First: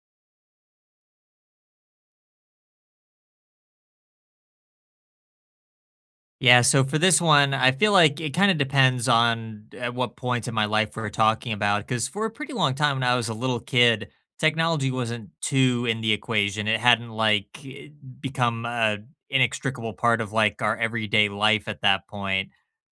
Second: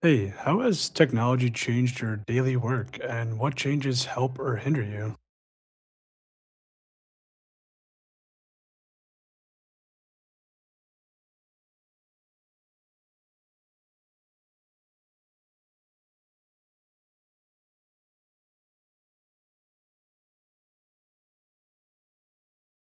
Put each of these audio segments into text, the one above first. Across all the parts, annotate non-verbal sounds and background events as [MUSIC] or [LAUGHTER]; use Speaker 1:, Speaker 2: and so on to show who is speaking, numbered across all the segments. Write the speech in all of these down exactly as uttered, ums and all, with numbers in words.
Speaker 1: Hey, how has technology changed your daily work and what changes help or hinder you?
Speaker 2: Yeah, so for this one, I feel like it kind of depends on at what point in my life we're talking about. Because for a pretty long time when I was a little kid, technology wasn't too in the equation. It hadn't like eh, become an inextricable part of like our everyday life at that point.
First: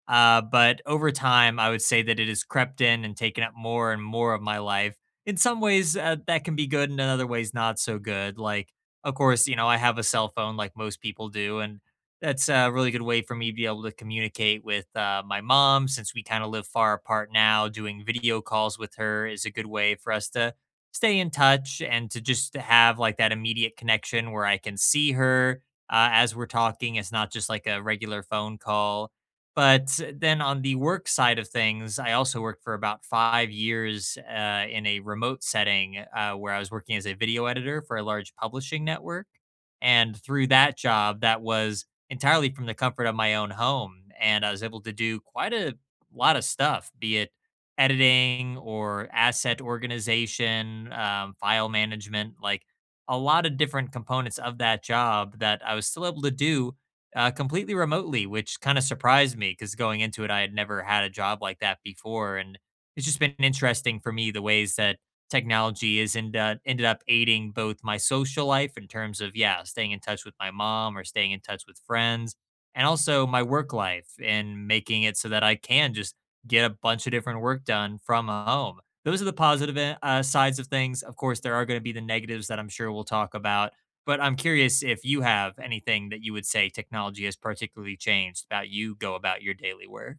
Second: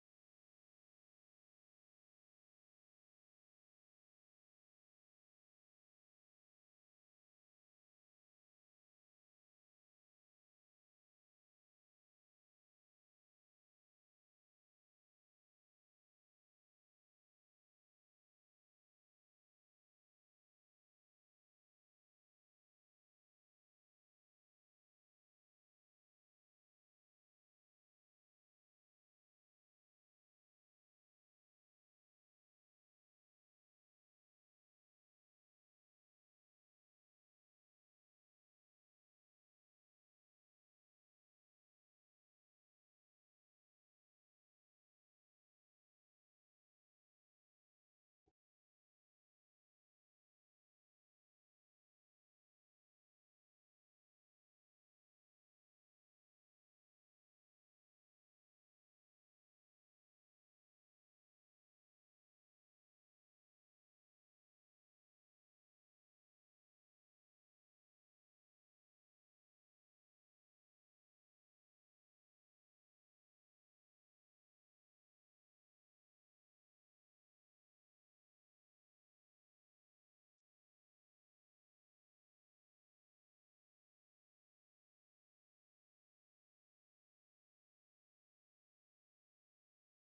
Speaker 2: Uh, but over time, I would say that it has crept in and taken up more and more of my life. In some ways, uh, that can be good, and in other ways, not so good. Like, of course, you know, I have a cell phone like most people do, and that's a really good way for me to be able to communicate with uh, my mom since we kind of live far apart now. Doing video calls with her is a good way for us to stay in touch and to just have like that immediate connection where I can see her uh, as we're talking. It's not just like a regular phone call. But then on the work side of things, I also worked for about five years uh, in a remote setting uh, where I was working as a video editor for a large publishing network. And through that job, that was entirely from the comfort of my own home, and I was able to do quite a lot of stuff, be it editing or asset organization, um, file management, like a lot of different components of that job that I was still able to do uh, completely remotely, which kind of surprised me because going into it, I had never had a job like that before, and it's just been interesting for me the ways that technology is end uh, ended up aiding both my social life in terms of yeah staying in touch with my mom or staying in touch with friends, and also my work life and making it so that I can just get a bunch of different work done from home. Those are the positive e- uh, sides of things. Of course, there are going to be the negatives that I'm sure we'll talk about, but I'm curious if you have anything that you would say technology has particularly changed about you go about your daily work.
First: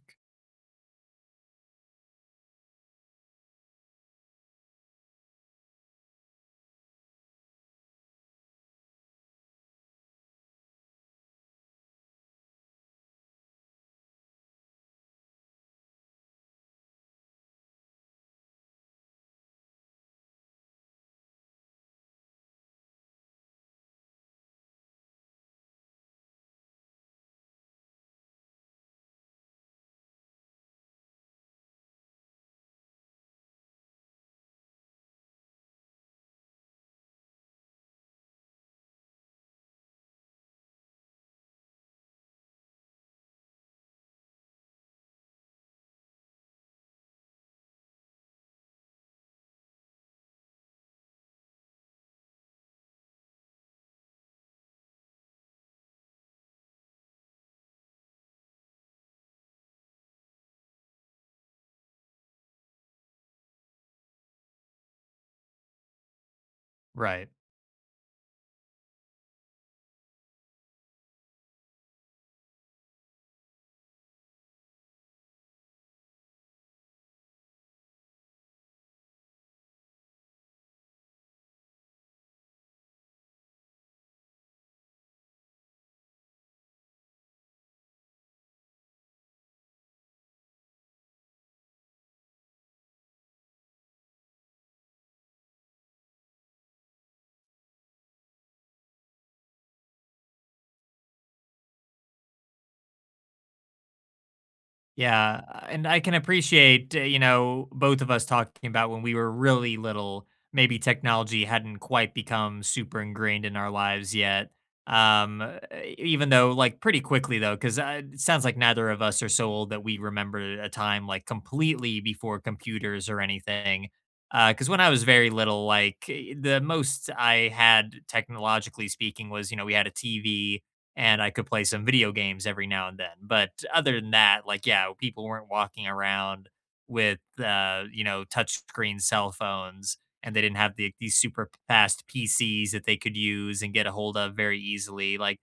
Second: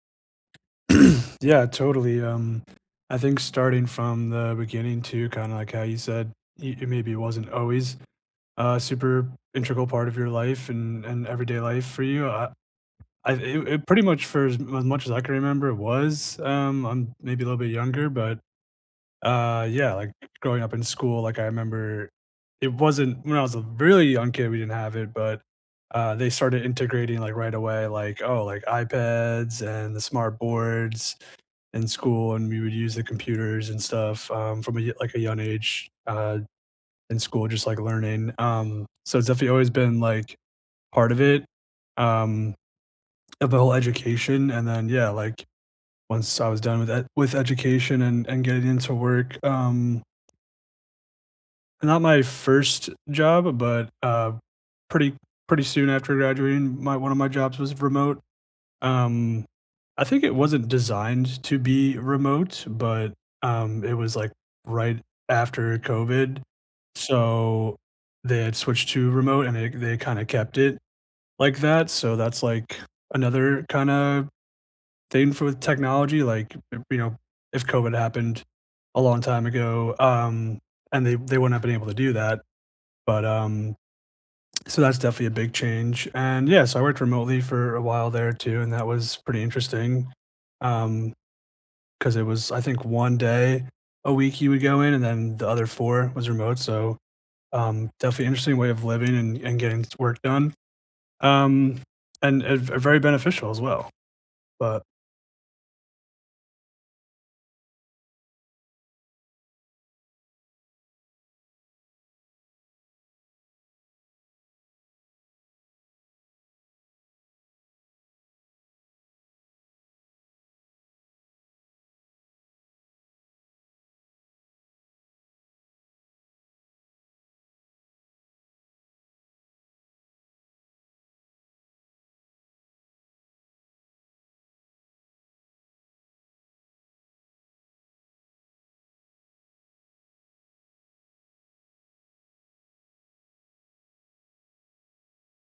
Speaker 1: [CLEARS THROAT] Yeah, totally. Um, I think starting from the beginning to kind of like how you said, y- it maybe wasn't always a super integral part of your life and, and everyday life for you. I, I, it, it pretty much for as, as much as I can remember, it was. Um, I'm maybe a little bit younger, but Uh, yeah, like, growing up in school, like, I remember it wasn't when I was a really young kid, we didn't have it, but, uh, they started integrating, like, right away, like, oh, like, iPads and the smart boards in school, and we would use the computers and stuff, um, from a y like, a young age, uh, in school, just, like, learning, um, so it's definitely always been, like, part of it, um, of the whole education, and then, yeah, like, once I was done with ed with education and and getting into work, um, not my first job, but, uh, pretty pretty soon after graduating, my one of my jobs was remote. Um, I think it wasn't designed to be remote, but, um, it was, like, right after COVID,
Speaker 2: Right.
Speaker 1: so they had switched to remote, and they they kinda kept it like that, so that's, like, another kinda thing for with technology, like, you know, if COVID happened a long time ago, um, and they they wouldn't have been able to do that. But, um, so that's definitely a big change, and yeah, so I worked remotely for a while there too, and that was pretty interesting, um, because it was, I think, one day a week you would go in, and then the other four was remote, so, um, definitely interesting way of living and and getting work done, um, and and v very beneficial as well. But,
Speaker 2: Yeah, and I can appreciate, uh, you know, both of us talking about when we were really little, maybe technology hadn't quite become super ingrained in our lives yet. Um, uh, Even though, like, pretty quickly though, because uh, it sounds like neither of us are so old that we remember a time like completely before computers or anything. Because when I was very little, like, eh, the most I had technologically speaking was, you know, we had a T V and I could play some video games every now and then. But other than that, like, yeah, people weren't walking around with, uh, you know, touchscreen cell phones and they didn't have the, these super fast P Cs that they could use and get a hold of very easily. Like,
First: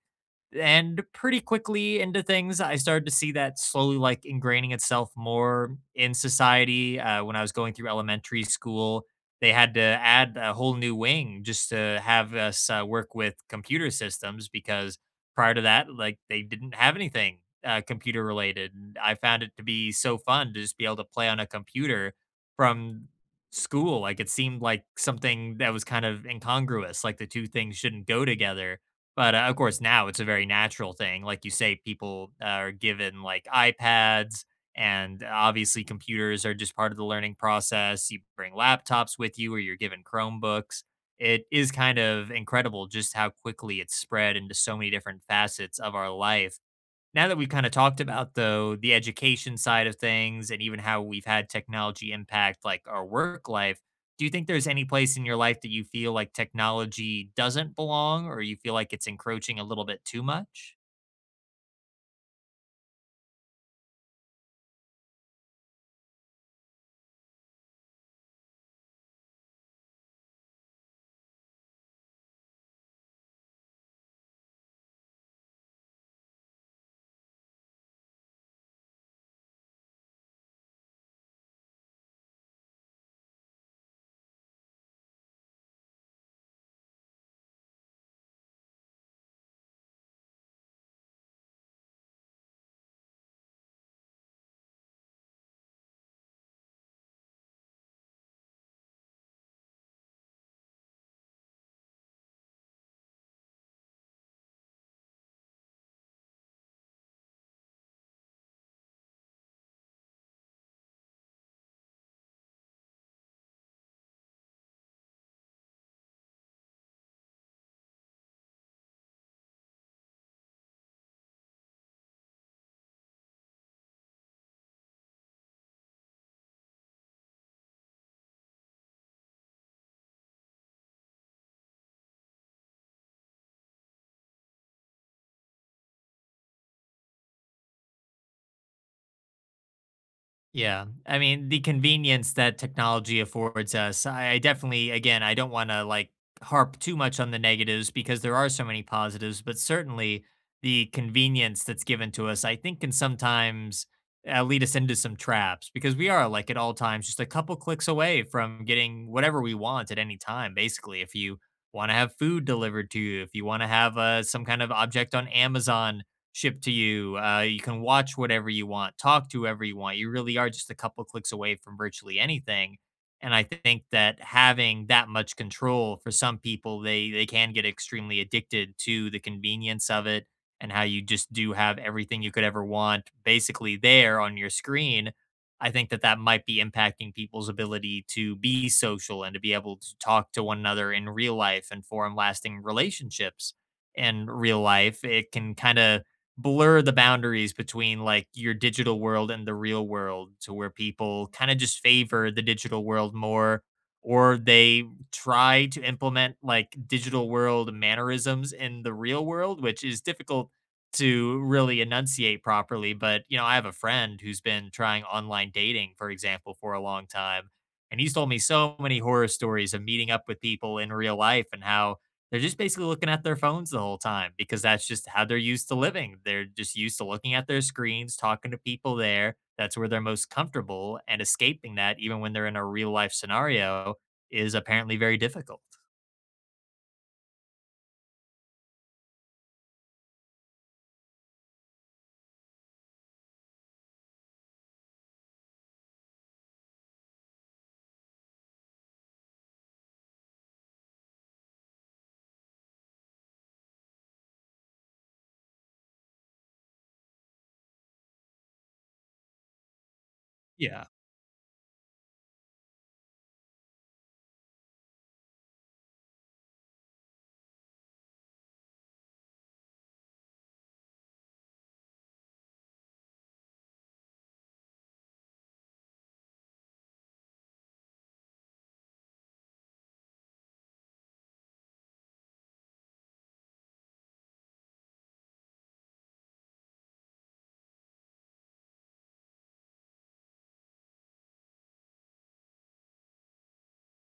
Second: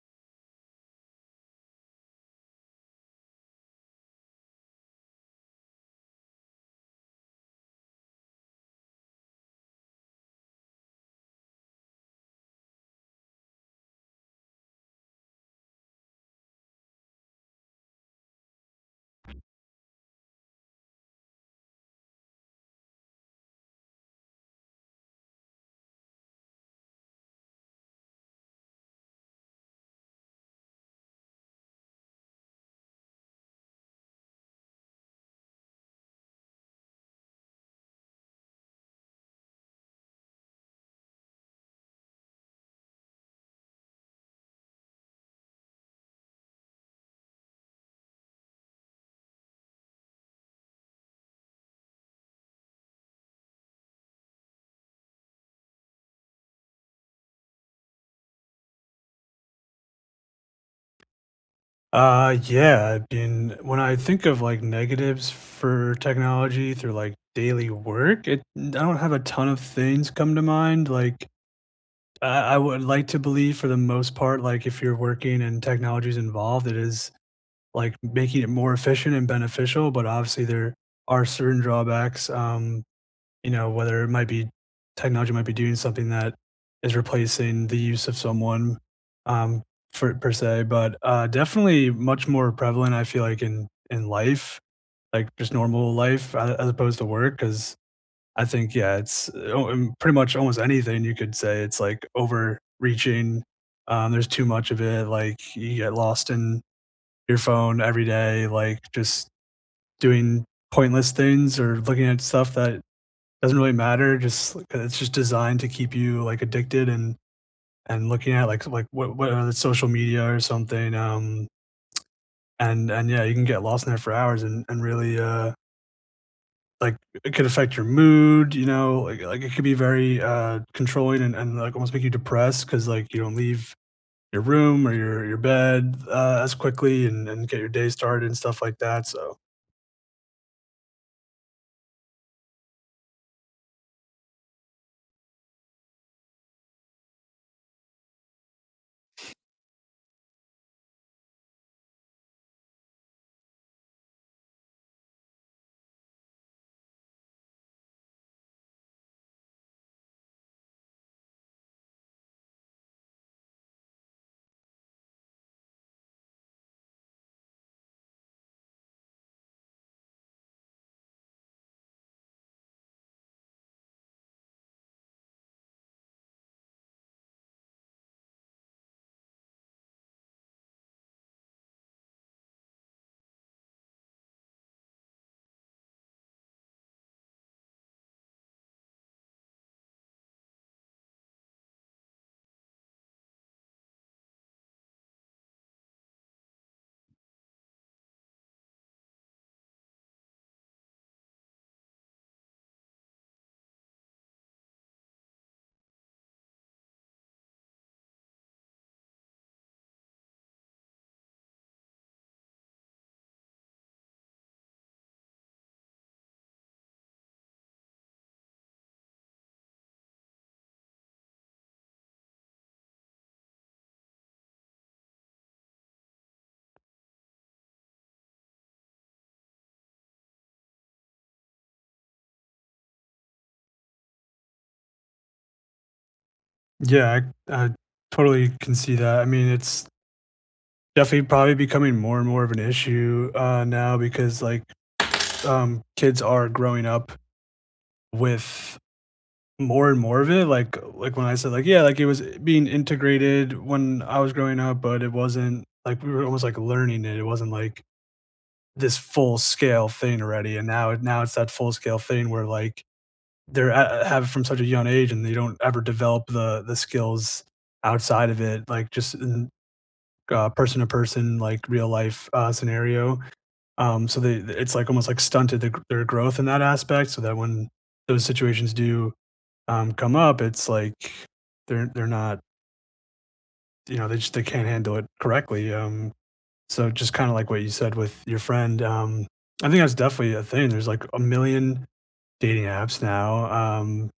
Speaker 2: and pretty quickly into things, I started to see that slowly like ingraining itself more in society. Uh, when I was going through elementary school, they had to add a whole new wing just to have us uh, work with computer systems because prior to that, like they didn't have anything uh, computer related. And I found it to be so fun to just be able to play on a computer from school. Like it seemed like something that was kind of incongruous, like the two things shouldn't go together, but, uh, of course, now it's a very natural thing. Like you say, people uh, are given, like, iPads, and uh, obviously computers are just part of the learning process. You bring laptops with you or you're given Chromebooks. It is kind of incredible just how quickly it's spread into so many different facets of our life. Now that we've kind of talked about though the education side of things and even how we've had technology impact like our work life, do you think there's any place in your life that you feel like technology doesn't belong or you feel like it's encroaching a little bit too much?
Speaker 1: uh, yeah, I mean, when I think of, like, negatives for technology through, like, daily work, it I don't have a ton of things come to mind, like, I, I would like to believe for the most part, like if you're working and technology is involved, it is like making it more efficient and beneficial. But obviously, there are certain drawbacks. Um, you know, whether it might be technology might be doing something that is replacing the use of someone um, for per se, but uh, definitely much more prevalent. I feel like in in life, like just normal life, a- as opposed to work, because I think, yeah, it's o um, pretty much almost anything you could say it's, like, overreaching, um, there's too much of it, like, you get lost in your phone every day, like, just doing pointless things or looking at stuff that doesn't really matter, just like, 'cause it's just designed to keep you, like, addicted and and looking at, like like, what what are the social media or something, um, and and, yeah, you can get lost in there for hours and and really, uh like, it could affect your mood, you know, like like, it could be very, uh, controlling and and, like, almost make you depressed because like, you don't leave your room or your your bed, uh, as quickly and and get your day started and stuff like that, so
Speaker 2: Yeah. I mean, the convenience that technology affords us, I I definitely, again, I don't want to like harp too much on the negatives because there are so many positives, but certainly the convenience that's given to us, I think, can sometimes uh, lead us into some traps because we are like at all times just a couple clicks away from getting whatever we want at any time, basically. If you want to have food delivered to you, if you want to have uh, some kind of object on Amazon shipped to you. Uh, you can watch whatever you want, talk to whoever you want. You really are just a couple clicks away from virtually anything. And I think that having that much control for some people, they they can get extremely addicted to the convenience of it and how you just do have everything you could ever want basically there on your screen. I think that that might be impacting people's ability to be social and to be able to talk to one another in real life and form lasting relationships in real life. It can kind of blur the boundaries between like your digital world and the real world to where people kind of just favor the digital world more, or they try to implement like digital world mannerisms in the real world, which is difficult to really enunciate properly. But you know I have a friend who's been trying online dating, for example, for a long time, and he's told me so many horror stories of meeting up with people in real life and how they're just basically looking at their phones the whole time because that's just how they're used to living. They're just used to looking at their screens, talking to people there. That's where they're most comfortable, and escaping that, even when they're in a real life scenario, is apparently very difficult.
Speaker 1: yeah, I I totally can see that, I mean, it's definitely probably becoming more and more of an issue, uh, now because, like, um, kids are growing up with more and more of it, like like, when I said, like, yeah, like, it was being integrated when I was growing up, but it wasn't like, we were almost, like, learning it. It wasn't, like, this full-scale thing already, and
Speaker 2: Yeah.
Speaker 1: now it now it's that full-scale thing where, like, they're ha have it from such a young age, and they don't ever develop the the skills outside of it, like, just in, uh, person-to-person, like, real-life, uh, scenario. Um, so they it's, like, almost, like, stunted their their growth in that aspect so that when those situations do um, come up, it's like they're they're not, you know, they just they can't handle it correctly. Um, so just kind of like what you said with your friend, um, I think that's definitely a thing. There's like a million dating apps now. Um,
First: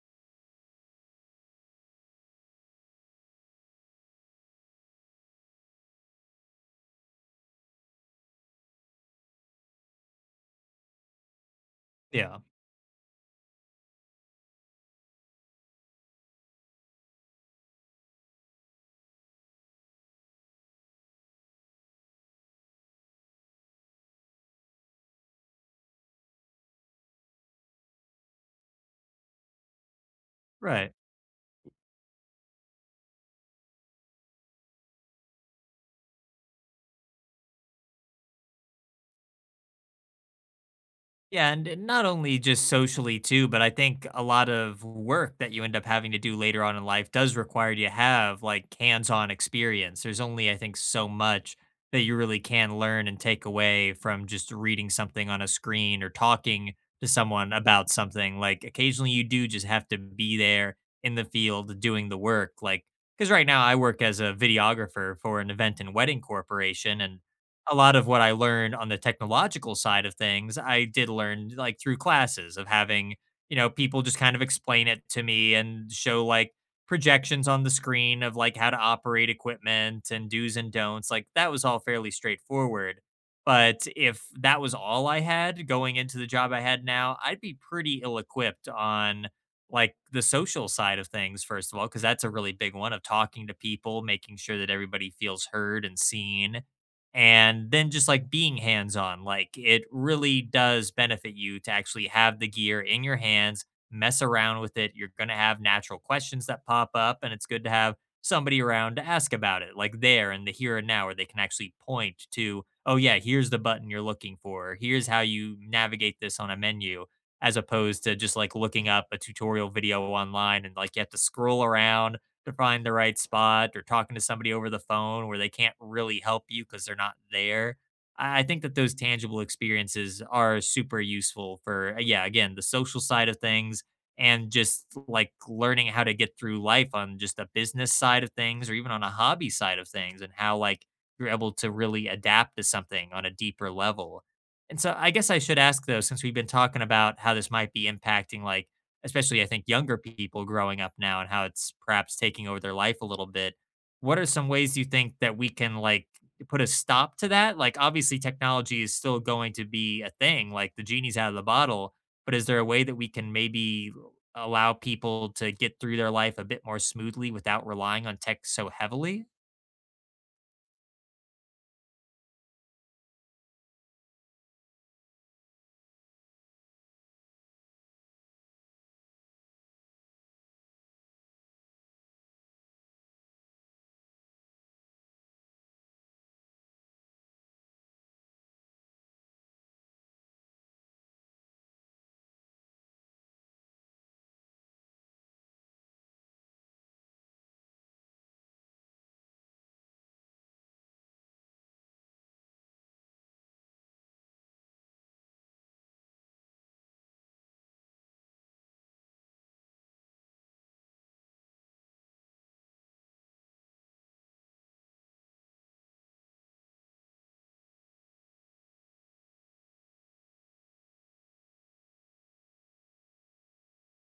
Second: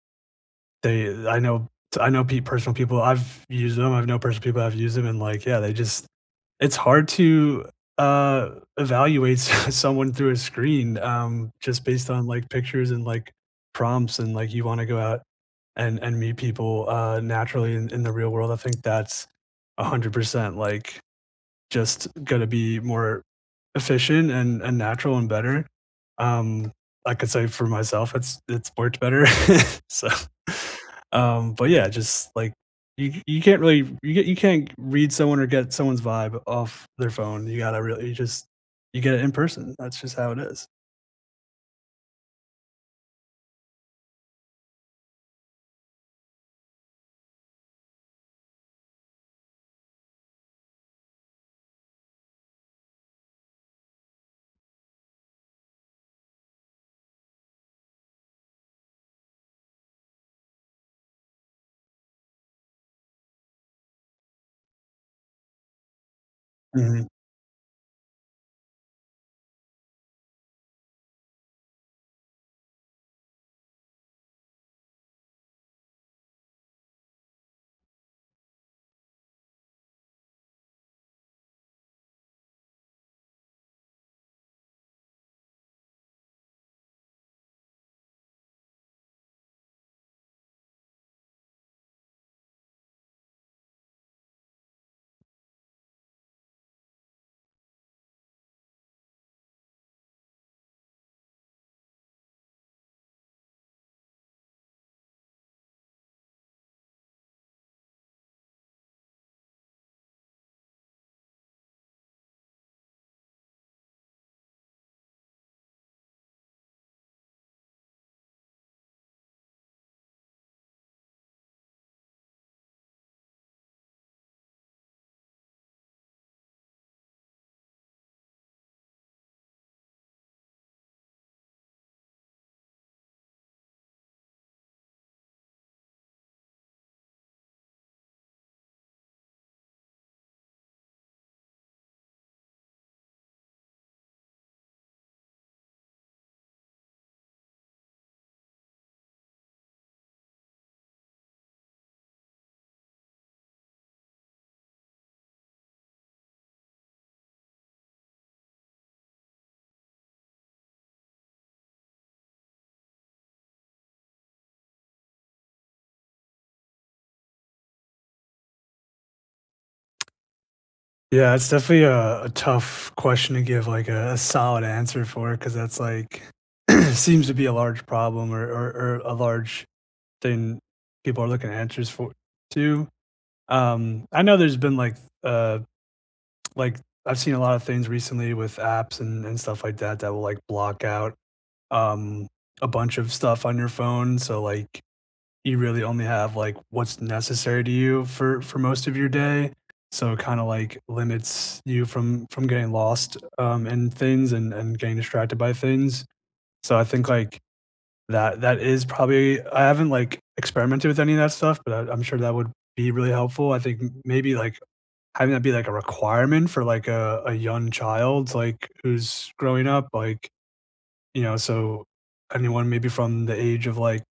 Speaker 1: they I know I know pe personal people I've used them, I've known personal people I've used them, and, like, yeah, they just it's hard to, uh, evaluate [LAUGHS] someone through a screen, um, just based on,
Speaker 2: Yeah.
Speaker 1: like, pictures and, like, prompts and, like, you wanna go out and and meet people, uh, naturally in in the real world. I think that's one hundred percent, like, just gonna be more efficient and, and natural and better. Um, I could say for myself, it's it's worked better. [LAUGHS] So,
Speaker 2: Right.
Speaker 1: um, but yeah, just like you, you can't really you get, you can't read someone or get someone's vibe off their phone. You gotta really you just you get it in person. That's just how it is.
Speaker 2: Yeah, and not only just socially too, but I think a lot of work that you end up having to do later on in life does require you to have like hands-on experience. There's only, I think, so much that you really can learn and take away from just reading something on a screen or talking to someone about something. Like occasionally you do just have to be there in the field doing the work. Like, because right now I work as a videographer for an event and wedding corporation,
Speaker 1: Mhm.
Speaker 2: and a lot of what I learned on the technological side of things, I did learn like through classes of having, you know, people just kind of explain it to me and show like projections on the screen of like how to operate equipment and do's and don'ts. Like that was all fairly straightforward. But if that was all I had going into the job I had now, I'd be pretty ill equipped on like the social side of things, first of all, because that's a really big one of talking to people, making sure that everybody feels heard and seen, and then just like being hands on. Like it really does benefit you to actually have the gear in your hands, mess around with it. You're going to have natural questions that pop up and it's good to have somebody around to ask about it, like there in the here and now, where they can actually point to, oh yeah, here's the button you're looking for, here's how you navigate this on a menu, as opposed to just like looking up a tutorial video online and like you have to scroll around to find the right spot, or talking to somebody over the phone where they can't really help you because they're not there. I I think that those tangible experiences are super useful for, uh, yeah, again, the social side of things and just like learning how to get through life on just a business side of things or even on a hobby side of things, and how like you're able to really adapt to something on a deeper level. And so I guess I should ask though, since we've been talking about how this might be impacting like especially I think younger people growing up now and how it's perhaps taking over their life a little bit. What are some ways you think that we can like put a stop to that? Like obviously technology is still going to be a thing, like the genie's out of the bottle, but is there a way that we can maybe allow people to get through their life a bit more smoothly without relying on tech so heavily?
Speaker 1: Yeah, it's definitely a, a tough question to give like a, a solid answer for because that's like [CLEARS THROAT] seems to be a large problem or, or, or a large thing people are looking at answers for too. Um, I know there's been like uh like I've seen a lot of things recently with apps and, and stuff like that that will like block out um a bunch of stuff on your phone. So like you really only have like what's necessary to you for for most of your day. So it kind of like limits you from from getting lost um in things, and, and getting distracted by things. So I think like that that is probably I haven't, like, experimented with any of that stuff, but I I'm sure that would be really helpful. I think m maybe, like, having that be, like, a requirement for, like, a a young child, like, who's growing up, like, you know, so anyone maybe from the age of, like,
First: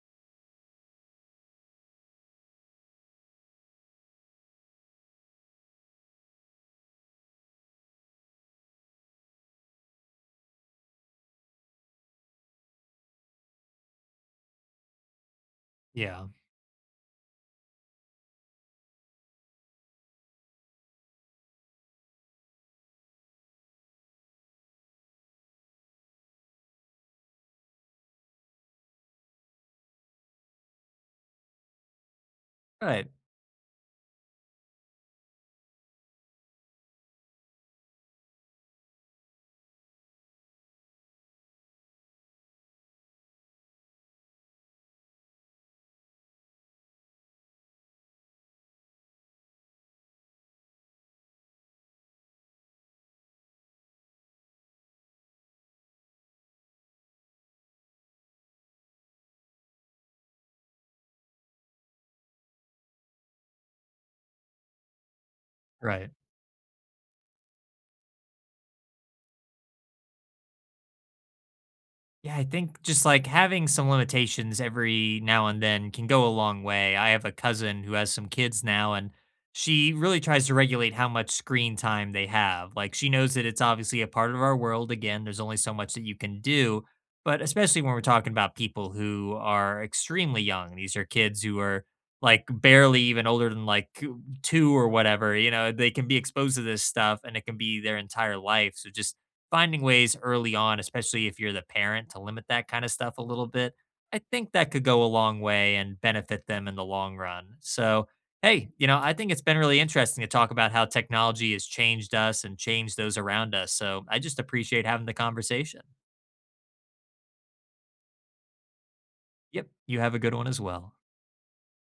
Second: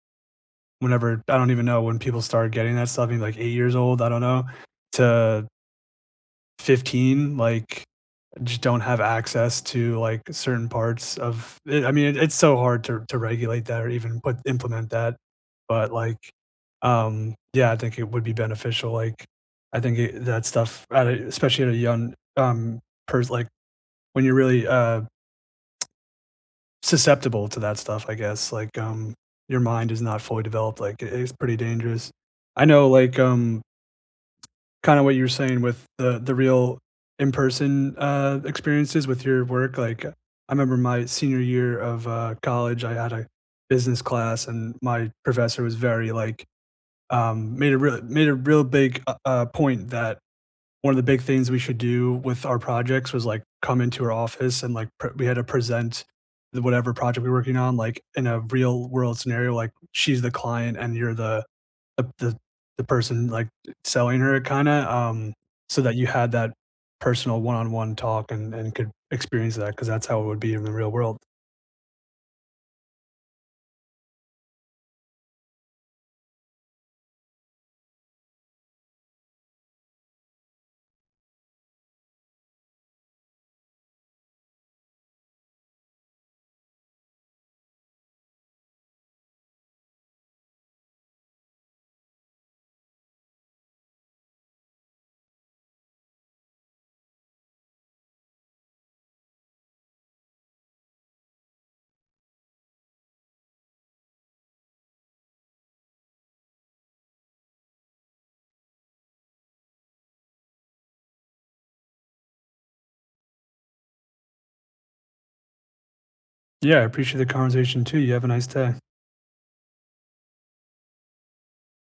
Speaker 1: whenever I don't even know when people start getting that stuff, maybe, like, eight years old, I don't know, to fifteen, like, just don't have access to like certain parts of it. I mean, it, it's so hard to to regulate that or even put implement that. But like,
Speaker 2: Yeah.
Speaker 1: um, yeah, I think it would be beneficial. Like, I think it, that stuff, at a, especially at a young um person, like when you're really uh susceptible to that stuff, I guess. Like, um, your mind is not fully developed. Like, it, it's pretty dangerous. I know,
Speaker 2: Right.
Speaker 1: like, um, kinda what you were saying with the the real in-person, uh, experiences with your work, like, I remember my senior year of, uh, college, I had a business class, and my professor was very, like, um, made a real made a real big, uh uh, point that one of the big things we should do with our projects was, like, come into her office and, like, pre we had to present the whatever project we we're working on, like, in a real world scenario, like, she's the client and you're the the the the person, like, selling her it kinda, um, so that you
Speaker 2: Right.
Speaker 1: had that personal one-on-one talk and and could experience that because that's how it would be in the real world.
Speaker 2: Yeah, I think just like having some limitations every now and then can go a long way. I have a cousin who has some kids now, and she really tries to regulate how much screen time they have. Like, she knows that it's obviously a part of our world. Again, there's only so much that you can do, but especially when we're talking about people who are extremely young, these are kids who are like barely even older than like two or whatever, you know, they can be exposed to this stuff and it can be their entire life. So just finding ways early on, especially if you're the parent, to limit that kind of stuff a little bit, I think that could go a long way and benefit them in the long run. So, hey, you know, I think it's been really interesting to talk about how technology has changed us and changed those around us. So, I just appreciate having the conversation.
Speaker 1: Yeah, I appreciate the conversation too, you have a nice day.
Speaker 2: Yep. You have a good one as well.